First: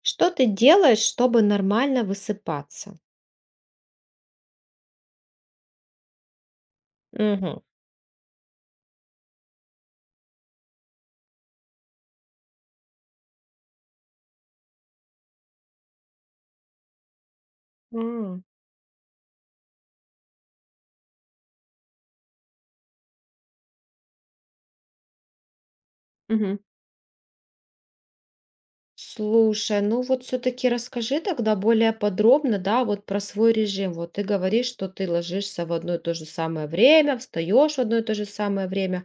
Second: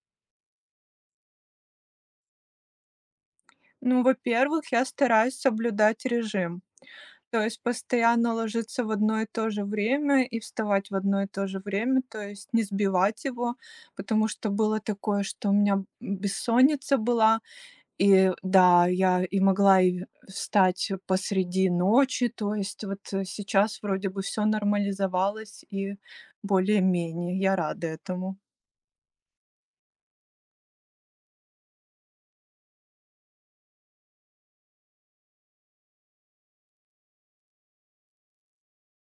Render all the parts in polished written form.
Что ты делаешь, чтобы нормально высыпаться? Ну, во-первых, я стараюсь соблюдать режим. То Мгм. есть постоянно ложиться в одно и то же время и вставать в одно и то же время, то есть не сбивать его, потому что было такое, что у меня бессонница была, и М, да, я и могла и встать посреди ночи, то есть вот сейчас вроде бы все нормализовалось и мгм. более-менее, я рада этому. Слушай, ну вот все-таки расскажи тогда более подробно, да, вот про свой режим. Вот ты говоришь, что ты ложишься в одно и то же самое время, встаешь в одно и то же самое время.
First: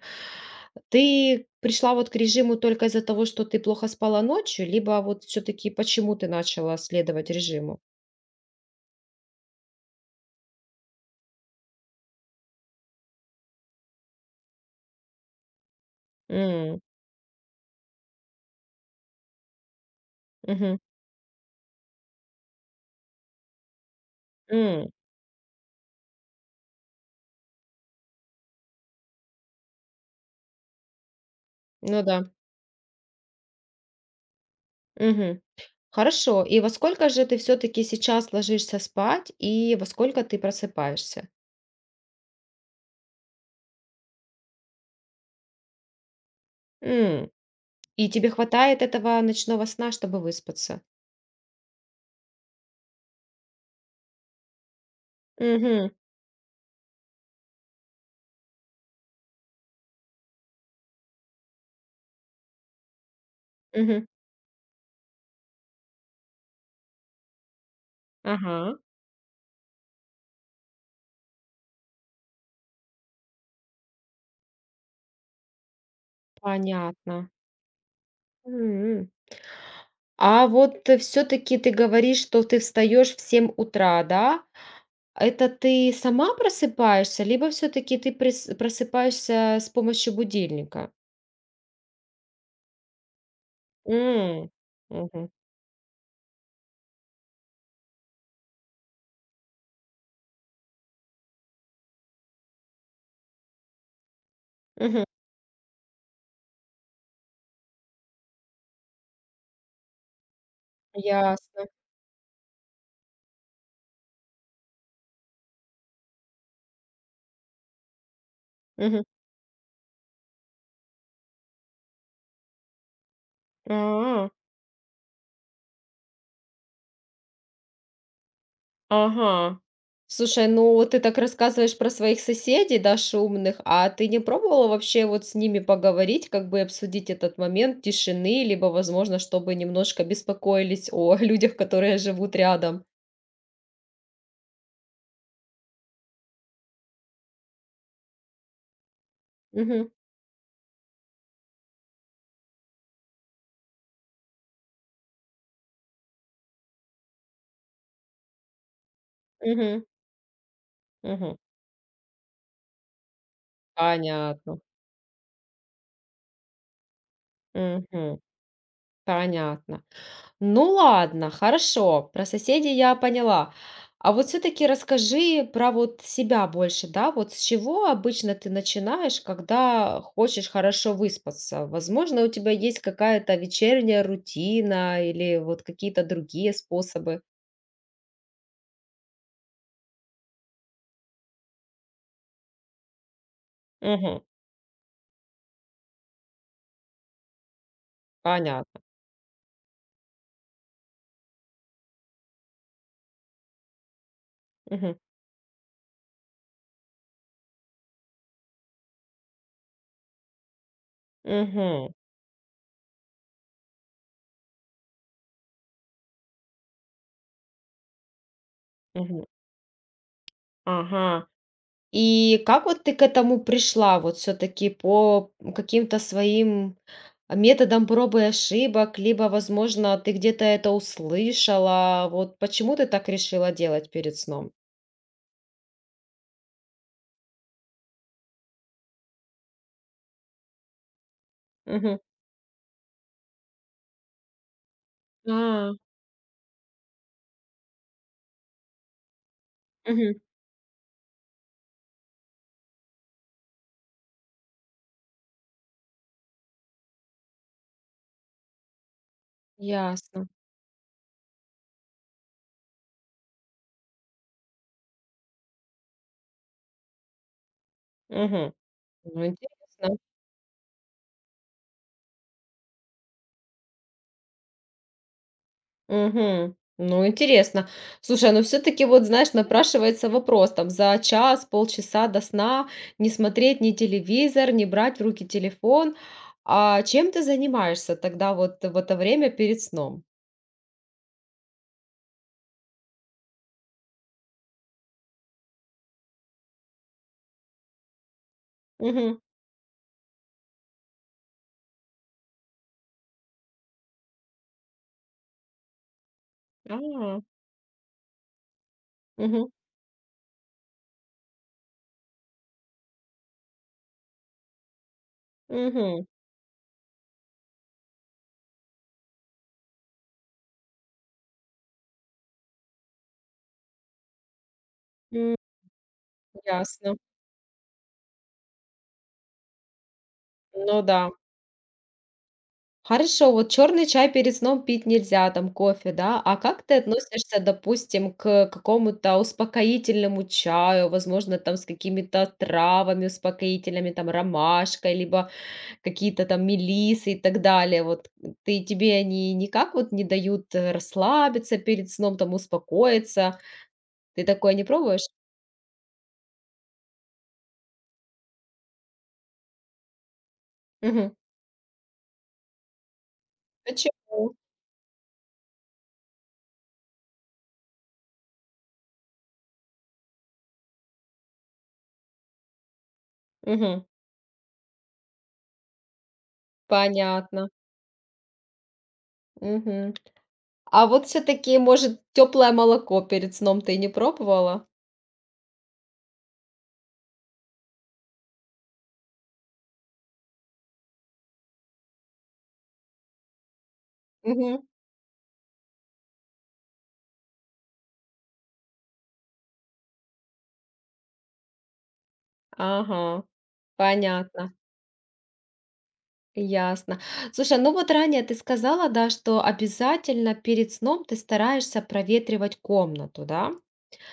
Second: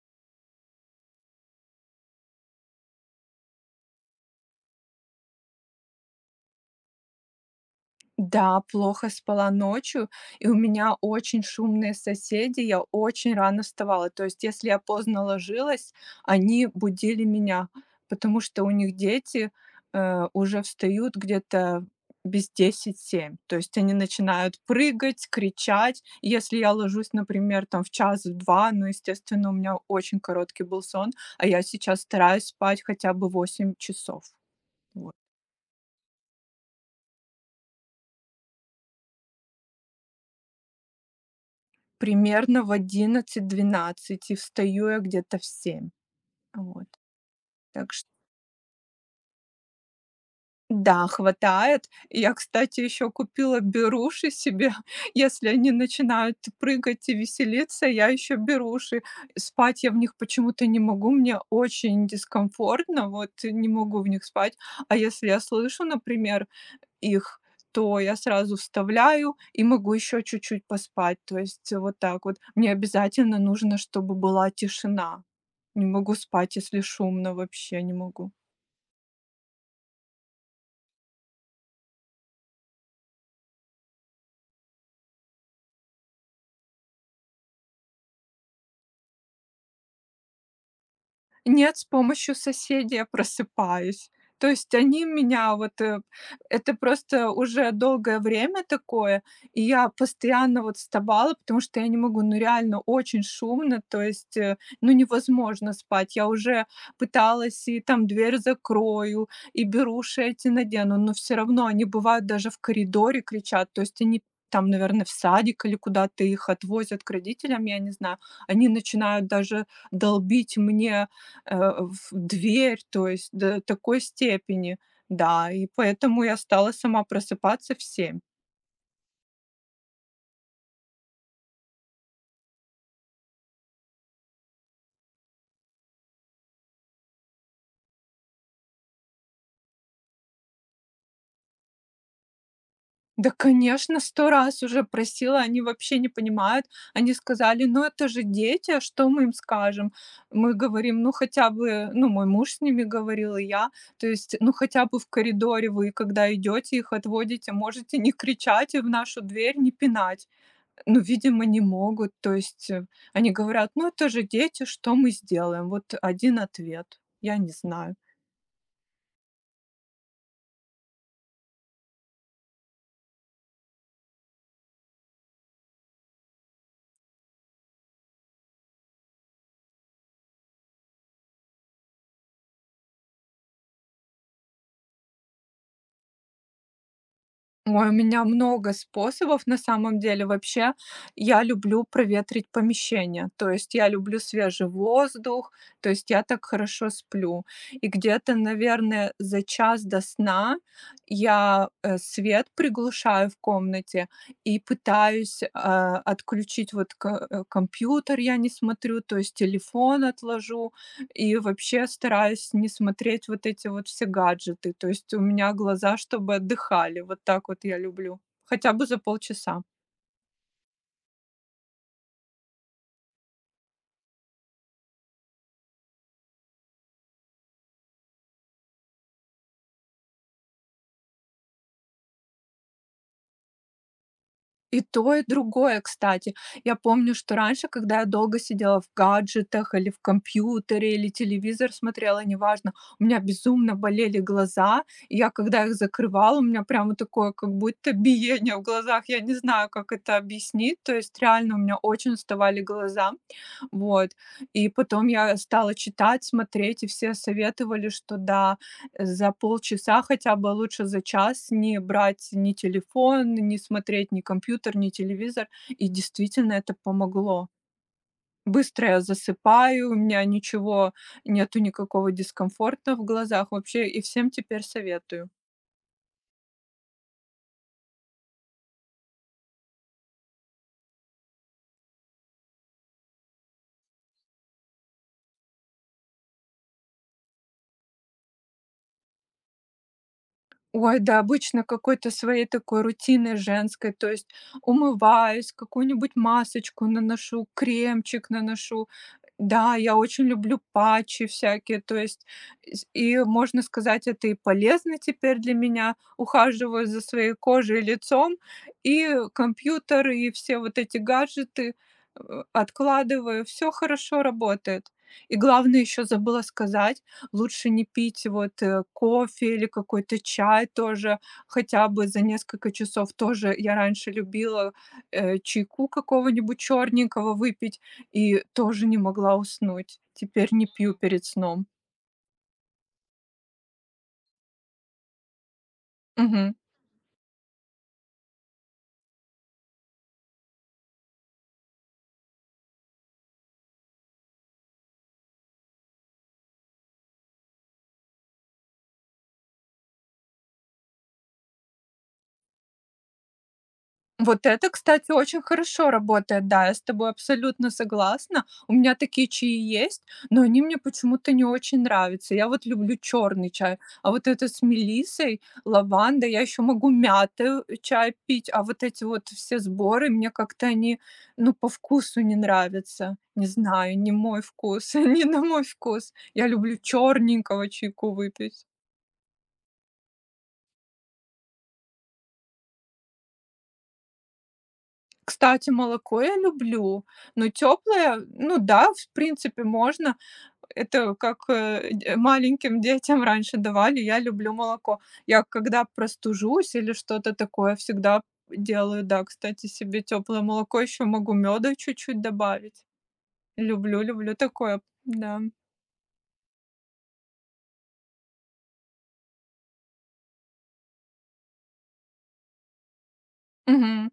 Ты пришла вот к режиму только из-за того, что ты плохо спала ночью, либо вот все-таки почему ты начала следовать режиму? Да, плохо спала ночью, и у меня очень шумные соседи, я очень рано вставала. То есть, если я поздно ложилась, они М, будили меня, потому что у них дети уже мгм, встают где-то без 10 семь. То есть они начинают м, прыгать, кричать. И если я ложусь, например, там в час-два, ну, естественно, у меня очень короткий был сон, а я сейчас ну да. стараюсь спать хотя бы 8 часов. Вот. Мгм. Хорошо. И во сколько же ты все-таки сейчас ложишься спать и во сколько ты просыпаешься? Примерно в 11-12 и встаю я где-то в 7. Вот. М, Так что и тебе хватает этого ночного сна, чтобы выспаться? да, хватает. Я, кстати, еще купила беруши себе. Если они Мгм. начинают прыгать и веселиться, я еще беруши. Спать я в них почему-то не могу, мне очень дискомфортно, вот не могу Мгм. в них спать. А если я слышу, например, их, то я сразу Ага. вставляю и могу еще чуть-чуть поспать. То есть вот так вот. Мне обязательно нужно, чтобы была тишина. Не могу спать, если Понятно. шумно, вообще не могу. М. А вот все-таки ты говоришь, что ты встаешь в 7 утра, да? Это ты сама просыпаешься, либо все-таки ты просыпаешься с помощью будильника? Нет, с помощью соседей я просыпаюсь. То М, есть они мгм. меня вот, это просто уже долгое время такое, и я постоянно вот вставала, потому что я не могу, ну реально очень шумно, то есть, ну Мгм. невозможно спать. Я уже пыталась и там дверь закрою, и беруши эти надену, но все Ясно. равно они бывают даже в коридоре кричат, то есть они там, наверное, в садик или куда-то их отвозят к родителям, я не знаю. Они Мгм. начинают даже долбить мне э, в дверь, то есть до такой А. степени. Да, и поэтому я стала сама просыпаться в 7. Ага. Слушай, ну вот ты так рассказываешь про своих соседей, да, шумных, а ты не пробовала вообще вот с ними поговорить, как бы обсудить этот момент тишины, либо, возможно, чтобы немножко беспокоились о людях, которые живут рядом? Да, конечно, сто раз уже просила, они вообще не понимают. Они сказали: "Ну, это же дети, а что мы им скажем?" Угу, Мы говорим: "Ну, хотя бы", ну, мой муж с ними говорил, и я. То есть, ну, хотя бы в коридоре вы, когда идете, их отводите, можете не кричать и в нашу дверь, не угу, пинать. Ну, угу, видимо, не могут. То есть, они говорят: "Ну, это же понятно. дети, что мы сделаем?" Вот один ответ. Я не знаю. Угу, понятно. Ну ладно, хорошо, про соседей я поняла. А вот все-таки расскажи про вот себя больше, да, вот с чего обычно ты начинаешь, когда хочешь хорошо выспаться? Возможно, у тебя есть какая-то вечерняя рутина или вот какие-то другие способы. Ой, у меня много способов на самом деле. Вообще, я люблю проветрить помещение, то есть я люблю Мгм. свежий воздух, то есть я так хорошо сплю. И где-то, Понятно. наверное, за час до сна я свет приглушаю в комнате и Мгм. пытаюсь отключить вот компьютер, я не смотрю, то есть телефон отложу, и вообще Мгм. стараюсь не смотреть вот эти вот все гаджеты. То есть у меня глаза чтобы отдыхали. Вот так вот я люблю. Хотя бы за Мгм. полчаса. Ага. И как вот ты к этому пришла? Вот все-таки по каким-то своим методам пробы и ошибок, либо, возможно, ты где-то это услышала. Вот почему ты так решила делать перед сном? И то, и другое, кстати. Я помню, что раньше, когда я долго сидела в гаджетах или в компьютере, или телевизор Мгм. смотрела, неважно, у меня безумно болели глаза. И я, когда их А, закрывала, у меня прямо такое, как будто биение в глазах. Я не знаю, как это мгм, объяснить. То есть реально у меня очень уставали глаза. Вот. И потом я стала читать, смотреть, и все советовали, что да, за полчаса, ясно. хотя бы а лучше за час, не брать ни телефон, не смотреть ни компьютер, ни телевизор. И действительно это помогло. Мгм. Быстро я Ну, засыпаю, у интересно. меня ничего, нету никакого дискомфорта в глазах вообще, и всем теперь советую. Мгм. Ну, интересно. Слушай, а, ну все-таки вот, знаешь, напрашивается вопрос, там, за час, полчаса до сна не смотреть ни телевизор, не брать в руки телефон. А чем ты занимаешься тогда вот в это время перед сном? Ой, да обычно какой-то своей такой рутины женской, то есть умываюсь, какую-нибудь масочку наношу, кремчик наношу. Мгм. Да, я очень люблю патчи всякие, то есть можно сказать, это и полезно теперь для меня. Ухаживаю за А, своей кожей и лицом, и мгм, компьютер, и все вот эти гаджеты, откладываю. Все хорошо работает. И главное еще мгм. забыла сказать, лучше не пить вот, кофе или какой-то чай тоже хотя бы за несколько часов. Тоже я раньше любила, М, чайку какого-нибудь ясно. черненького выпить и тоже не могла уснуть. Теперь не Ну пью да. перед сном. Хорошо, вот черный чай перед сном пить нельзя, там кофе, да. А Мгм. как ты относишься, допустим, к какому-то успокоительному чаю, возможно, там с какими-то травами успокоительными, там ромашкой, либо какие-то там мелисы и так далее? Вот ты тебе они никак вот не дают расслабиться перед сном, там успокоиться? Ты Вот такое не это, пробуешь? кстати, очень хорошо работает. Да, я с тобой абсолютно согласна. У меня такие чаи есть, но они мне Мгм. почему-то не очень нравятся. Я вот люблю черный чай, а вот Почему? это с мелиссой, лавандой, я еще могу мяты чай пить, а вот эти вот все сборы, мне как-то они, ну, по вкусу не нравятся. Не Мгм. знаю, не мой вкус, не на мой вкус. Я люблю Понятно. черненького чайку выпить. Мгм. А вот все-таки, может, теплое молоко перед сном ты не пробовала? Кстати, молоко я люблю, но теплое, ну да, в принципе, можно. Это как, э, д маленьким детям раньше давали. Я люблю Мгм. молоко. Я когда простужусь или что-то такое, всегда делаю, да, кстати, себе теплое молоко. Еще могу меда чуть-чуть добавить. Ага. Люблю Понятно. такое, да. Ясно. Слушай, ну вот ранее ты сказала, да, что обязательно перед сном ты стараешься проветривать комнату, да? Мгм.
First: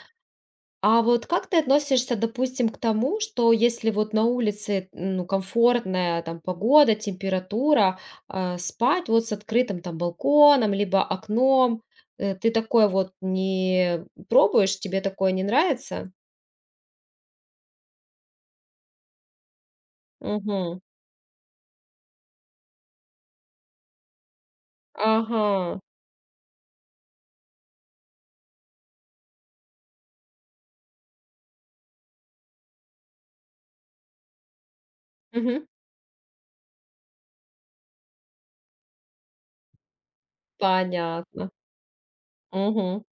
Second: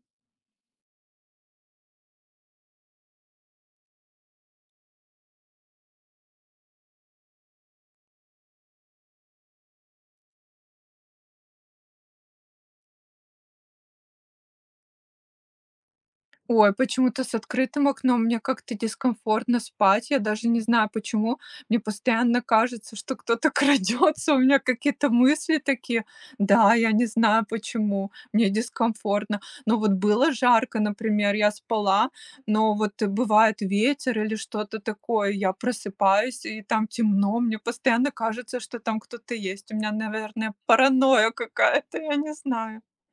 А вот как ты относишься, допустим, к тому, что если вот на улице, ну, комфортная там погода, температура, а, спать вот с открытым там балконом, либо окном, ты такое вот не пробуешь, тебе такое не нравится? Ой, почему-то с открытым окном мне как-то дискомфортно спать. Я даже не Угу. знаю почему. Мне постоянно кажется, что кто-то крадется. У меня какие-то мысли Ага. такие. Да, я не знаю почему. Мне дискомфортно. Но вот было жарко, например, я спала, но вот бывает ветер или что-то такое. Я Мгм. просыпаюсь, и там темно. Мне постоянно кажется, что там кто-то есть. У меня, наверное, паранойя Понятно. какая-то, я не знаю. Мгм.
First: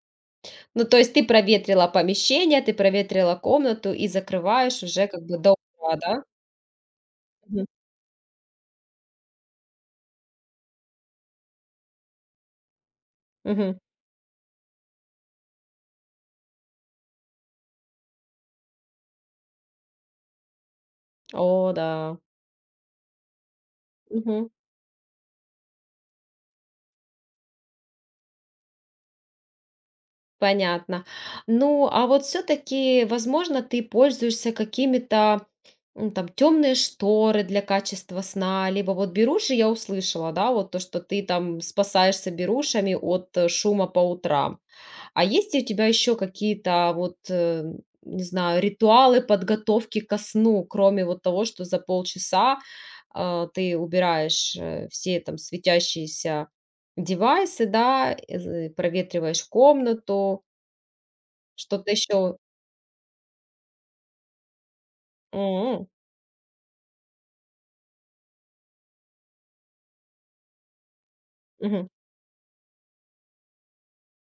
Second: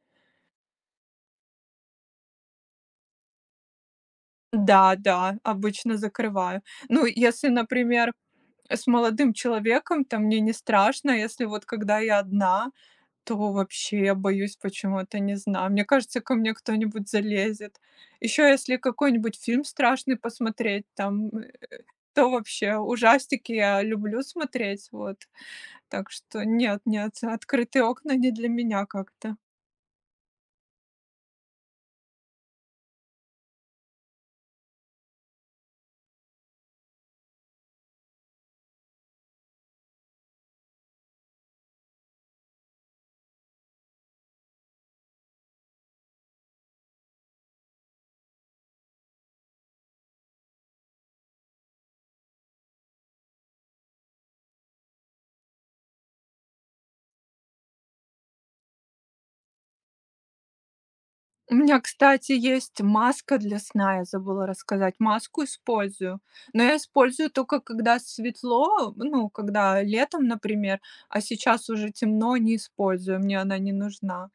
Ну, то есть ты проветрила помещение, ты проветрила комнату и закрываешь Да, уже как бы да, до утра, обычно да? закрываю. Ну, если, Мгм. например, с молодым человеком, то мне не страшно. Если вот когда я одна, то Мгм. вообще я боюсь почему-то, не знаю. Мне кажется, ко мне кто-нибудь залезет. Еще если какой-нибудь фильм страшный посмотреть, там, О да. то вообще ужастики я люблю Мгм. смотреть, вот. Так что нет, нет, открытые окна не для меня как-то. Понятно. Ну, а вот все-таки, возможно, ты пользуешься какими-то м, там темные шторы для качества сна, либо вот беруши я услышала, да, вот то, что ты там спасаешься берушами от шума по утрам. А есть ли у тебя еще какие-то вот, э, не знаю, ритуалы подготовки ко сну, кроме вот того, что за полчаса, а, ты убираешь, все там светящиеся девайсы, да, проветриваешь комнату, У меня, что-то кстати, еще? есть маска для сна, я забыла рассказать. Маску использую, но я использую только когда светло, ну, когда летом, например, а сейчас уже темно, не использую, мне она не нужна.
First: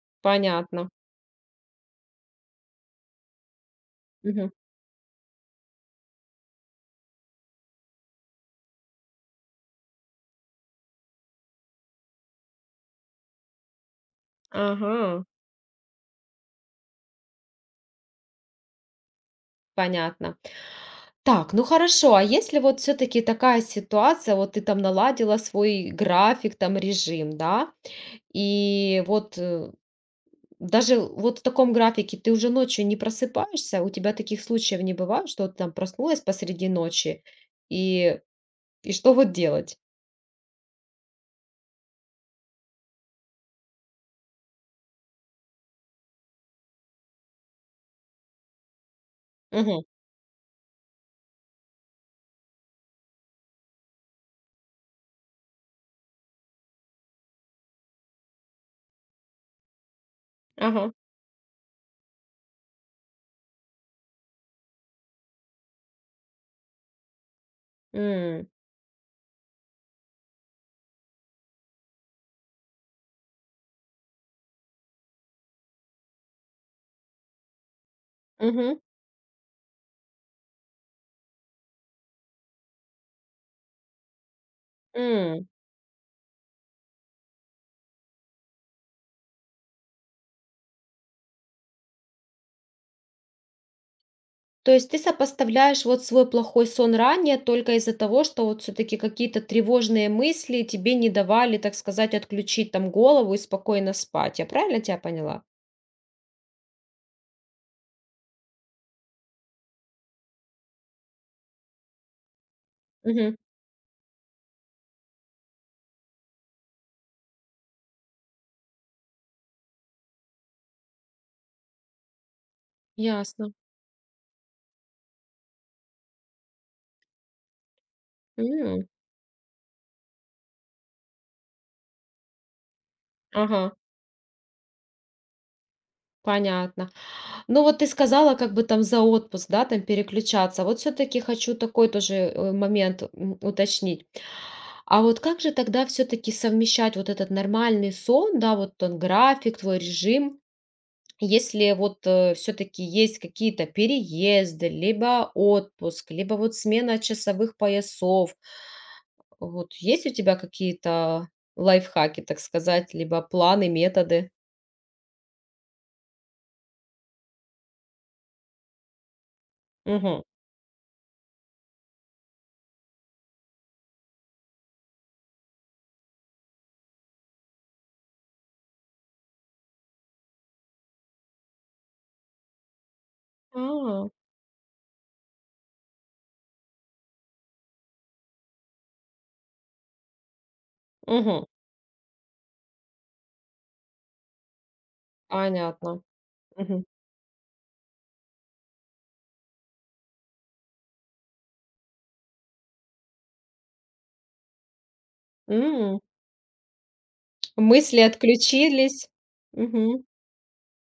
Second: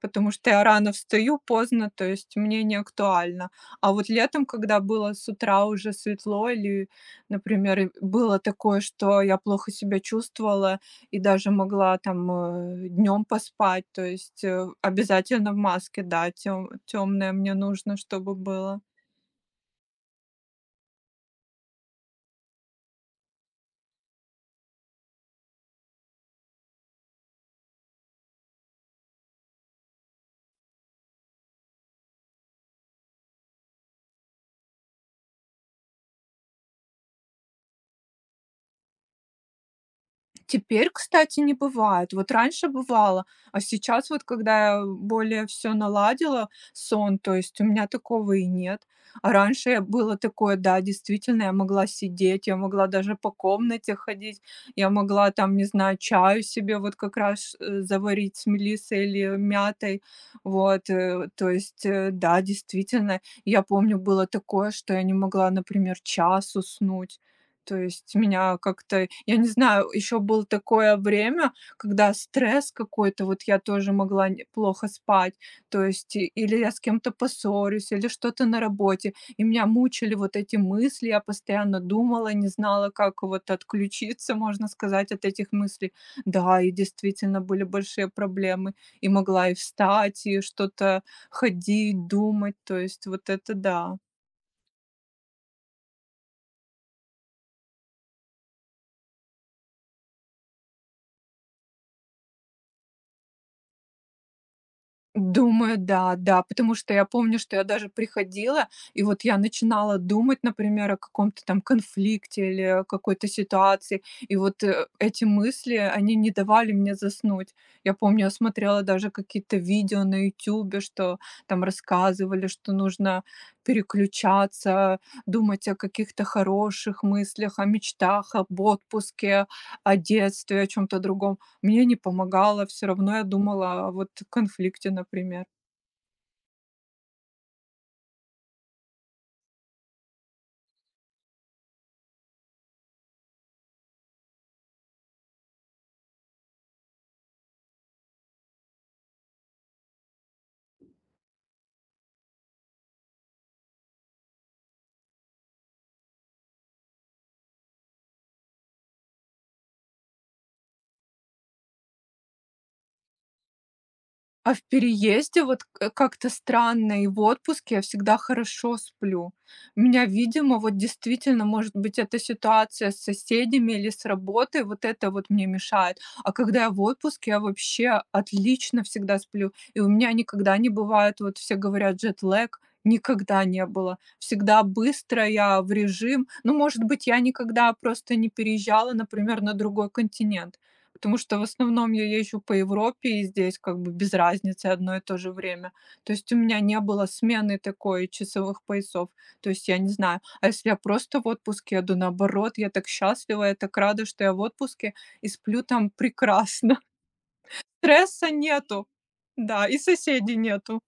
Потому что я Понятно. рано встаю, поздно, то есть мне не актуально. А вот летом, Мгм. когда было с утра уже светло или, например, и было такое, что я плохо себя чувствовала и даже могла там, днем поспать, то есть, Ага. обязательно в маске, да, тем темное мне нужно, чтобы было. Понятно. Так, ну хорошо, а если вот все-таки такая ситуация, вот ты там наладила свой график, там режим, да, и вот, даже вот в таком графике ты уже ночью не просыпаешься, у тебя таких случаев не бывает, что ты там проснулась посреди ночи, и, и что вот делать? Теперь, кстати, не бывает. Вот раньше бывало, а сейчас вот, когда я более все наладила, сон, то есть у меня такого и нет. А раньше я Мгм. было такое, да, действительно, я могла сидеть, я могла даже по комнате ходить, я могла там, не знаю, чаю себе вот как раз, заварить с мелиссой или мятой. Вот, Ага. То есть, да, действительно, я помню, было такое, что я не могла, например, час уснуть. То есть М. меня как-то, я не знаю, еще было такое время, когда стресс какой-то, вот я тоже могла плохо спать, то есть или я с кем-то поссорюсь, или что-то на Мгм. работе, и меня мучили вот эти мысли, я постоянно думала, не знала, как вот отключиться, можно сказать, от этих М. мыслей. Да, и действительно были большие проблемы, и могла и встать, и что-то ходить, думать, то есть вот это да. То есть ты сопоставляешь вот свой плохой сон ранее только из-за того, что вот все-таки какие-то тревожные мысли тебе не давали, так сказать, отключить там голову и спокойно спать. Я правильно тебя поняла? Думаю, да, да, потому что я помню, что я даже приходила, и вот я начинала думать, например, о каком-то там конфликте или о какой-то Мгм. ситуации, и вот эти мысли, они не давали мне заснуть. Я помню, я смотрела даже какие-то видео на Ютубе, что там рассказывали, что нужно Ясно. переключаться, думать о каких-то хороших мыслях, о мечтах, об М. отпуске, о детстве, о чем-то другом. Мне не помогало, все равно я Ага. думала о вот конфликте, например. Понятно. Ну вот ты сказала, как бы там за отпуск, да, там переключаться. Вот все-таки хочу такой тоже момент уточнить. А вот как же тогда все-таки совмещать вот этот нормальный сон, да, вот он график, твой режим, если вот все-таки есть какие-то переезды, либо отпуск, либо вот смена часовых поясов. Вот есть у тебя какие-то лайфхаки, так сказать, либо планы, методы? А в переезде вот к как-то странно, и в отпуске я всегда хорошо сплю. Меня, Угу. видимо, вот действительно, может быть, эта ситуация с соседями или с работой, вот это вот мне мешает. А когда я в отпуске, я вообще отлично всегда сплю. И у меня никогда не бывает, вот все говорят, джетлаг. Никогда не было. Угу. Всегда быстро я в режим. Ну, может быть, я никогда просто не переезжала, например, на другой континент. Потому что в основном я езжу по Европе и здесь как бы без разницы одно и то же время. Понятно. То есть у меня не Мгм. было смены такой часовых поясов. То есть я не знаю, а если я просто в отпуске еду, наоборот, я так счастлива, я так рада, что я в отпуске и сплю там М, прекрасно. мысли Стресса нету, отключились. да, и Мгм, соседей нету.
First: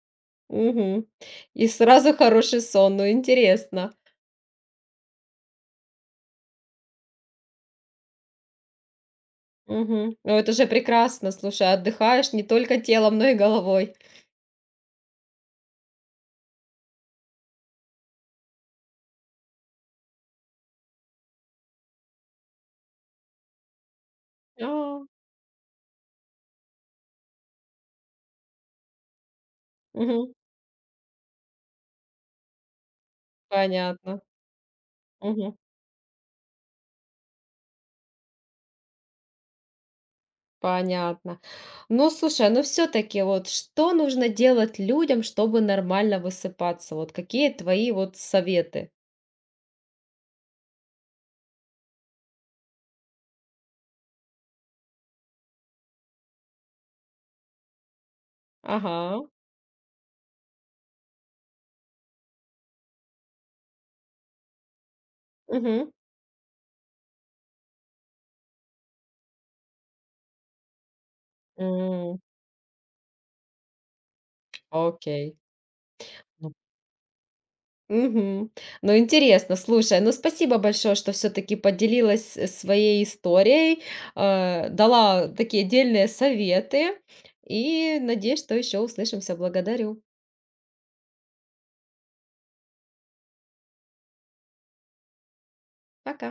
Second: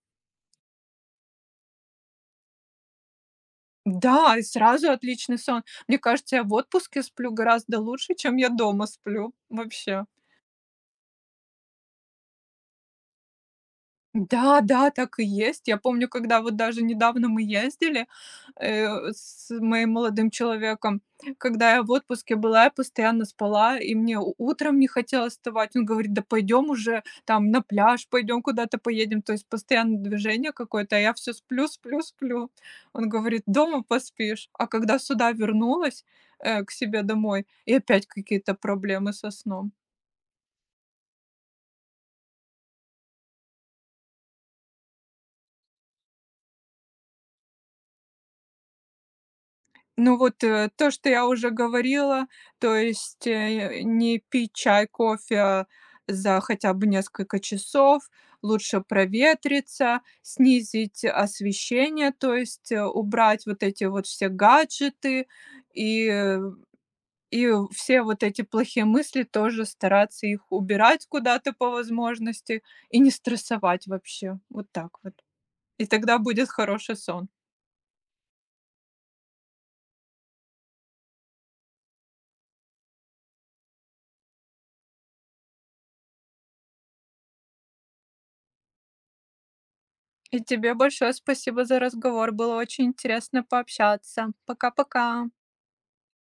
мгм. И сразу хороший сон. Ну, интересно. Да, и сразу отличный сон. Мне кажется, я в отпуске сплю гораздо лучше, чем я дома сплю вообще. Мгм. Ну, это же прекрасно. Слушай, отдыхаешь не только телом, но и головой. Да, да, так и есть. Я помню, когда вот даже недавно мы ездили, э, с моим молодым человеком, когда я в отпуске была, я постоянно спала, и мне утром не А, хотелось вставать. Он говорит, да пойдем уже там на пляж, пойдем куда-то поедем. То есть постоянно мгм. движение какое-то, а я все сплю, сплю, сплю. Он говорит, дома Понятно. поспишь. А когда сюда Мгм. вернулась, к себе домой, и опять какие-то проблемы со сном. Понятно. Ну, слушай, ну все-таки вот что нужно делать людям, чтобы нормально высыпаться? Вот какие твои вот советы? Ну вот, то, что я уже говорила, то есть, не пить чай, кофе а за хотя бы несколько часов, лучше Ага. проветриться, снизить освещение, то есть, убрать вот эти вот все гаджеты Мгм. и, э, и все вот эти плохие мысли тоже стараться их убирать куда-то по М, возможности и не стрессовать вообще. Вот так вот. окей. И тогда будет хороший сон. Мгм. Ну, интересно, слушай, ну спасибо большое, что все-таки поделилась своей историей, дала такие отдельные советы и надеюсь, что еще услышимся. Благодарю. И тебе большое спасибо за разговор. Было очень интересно пообщаться. Пока-пока. Пока.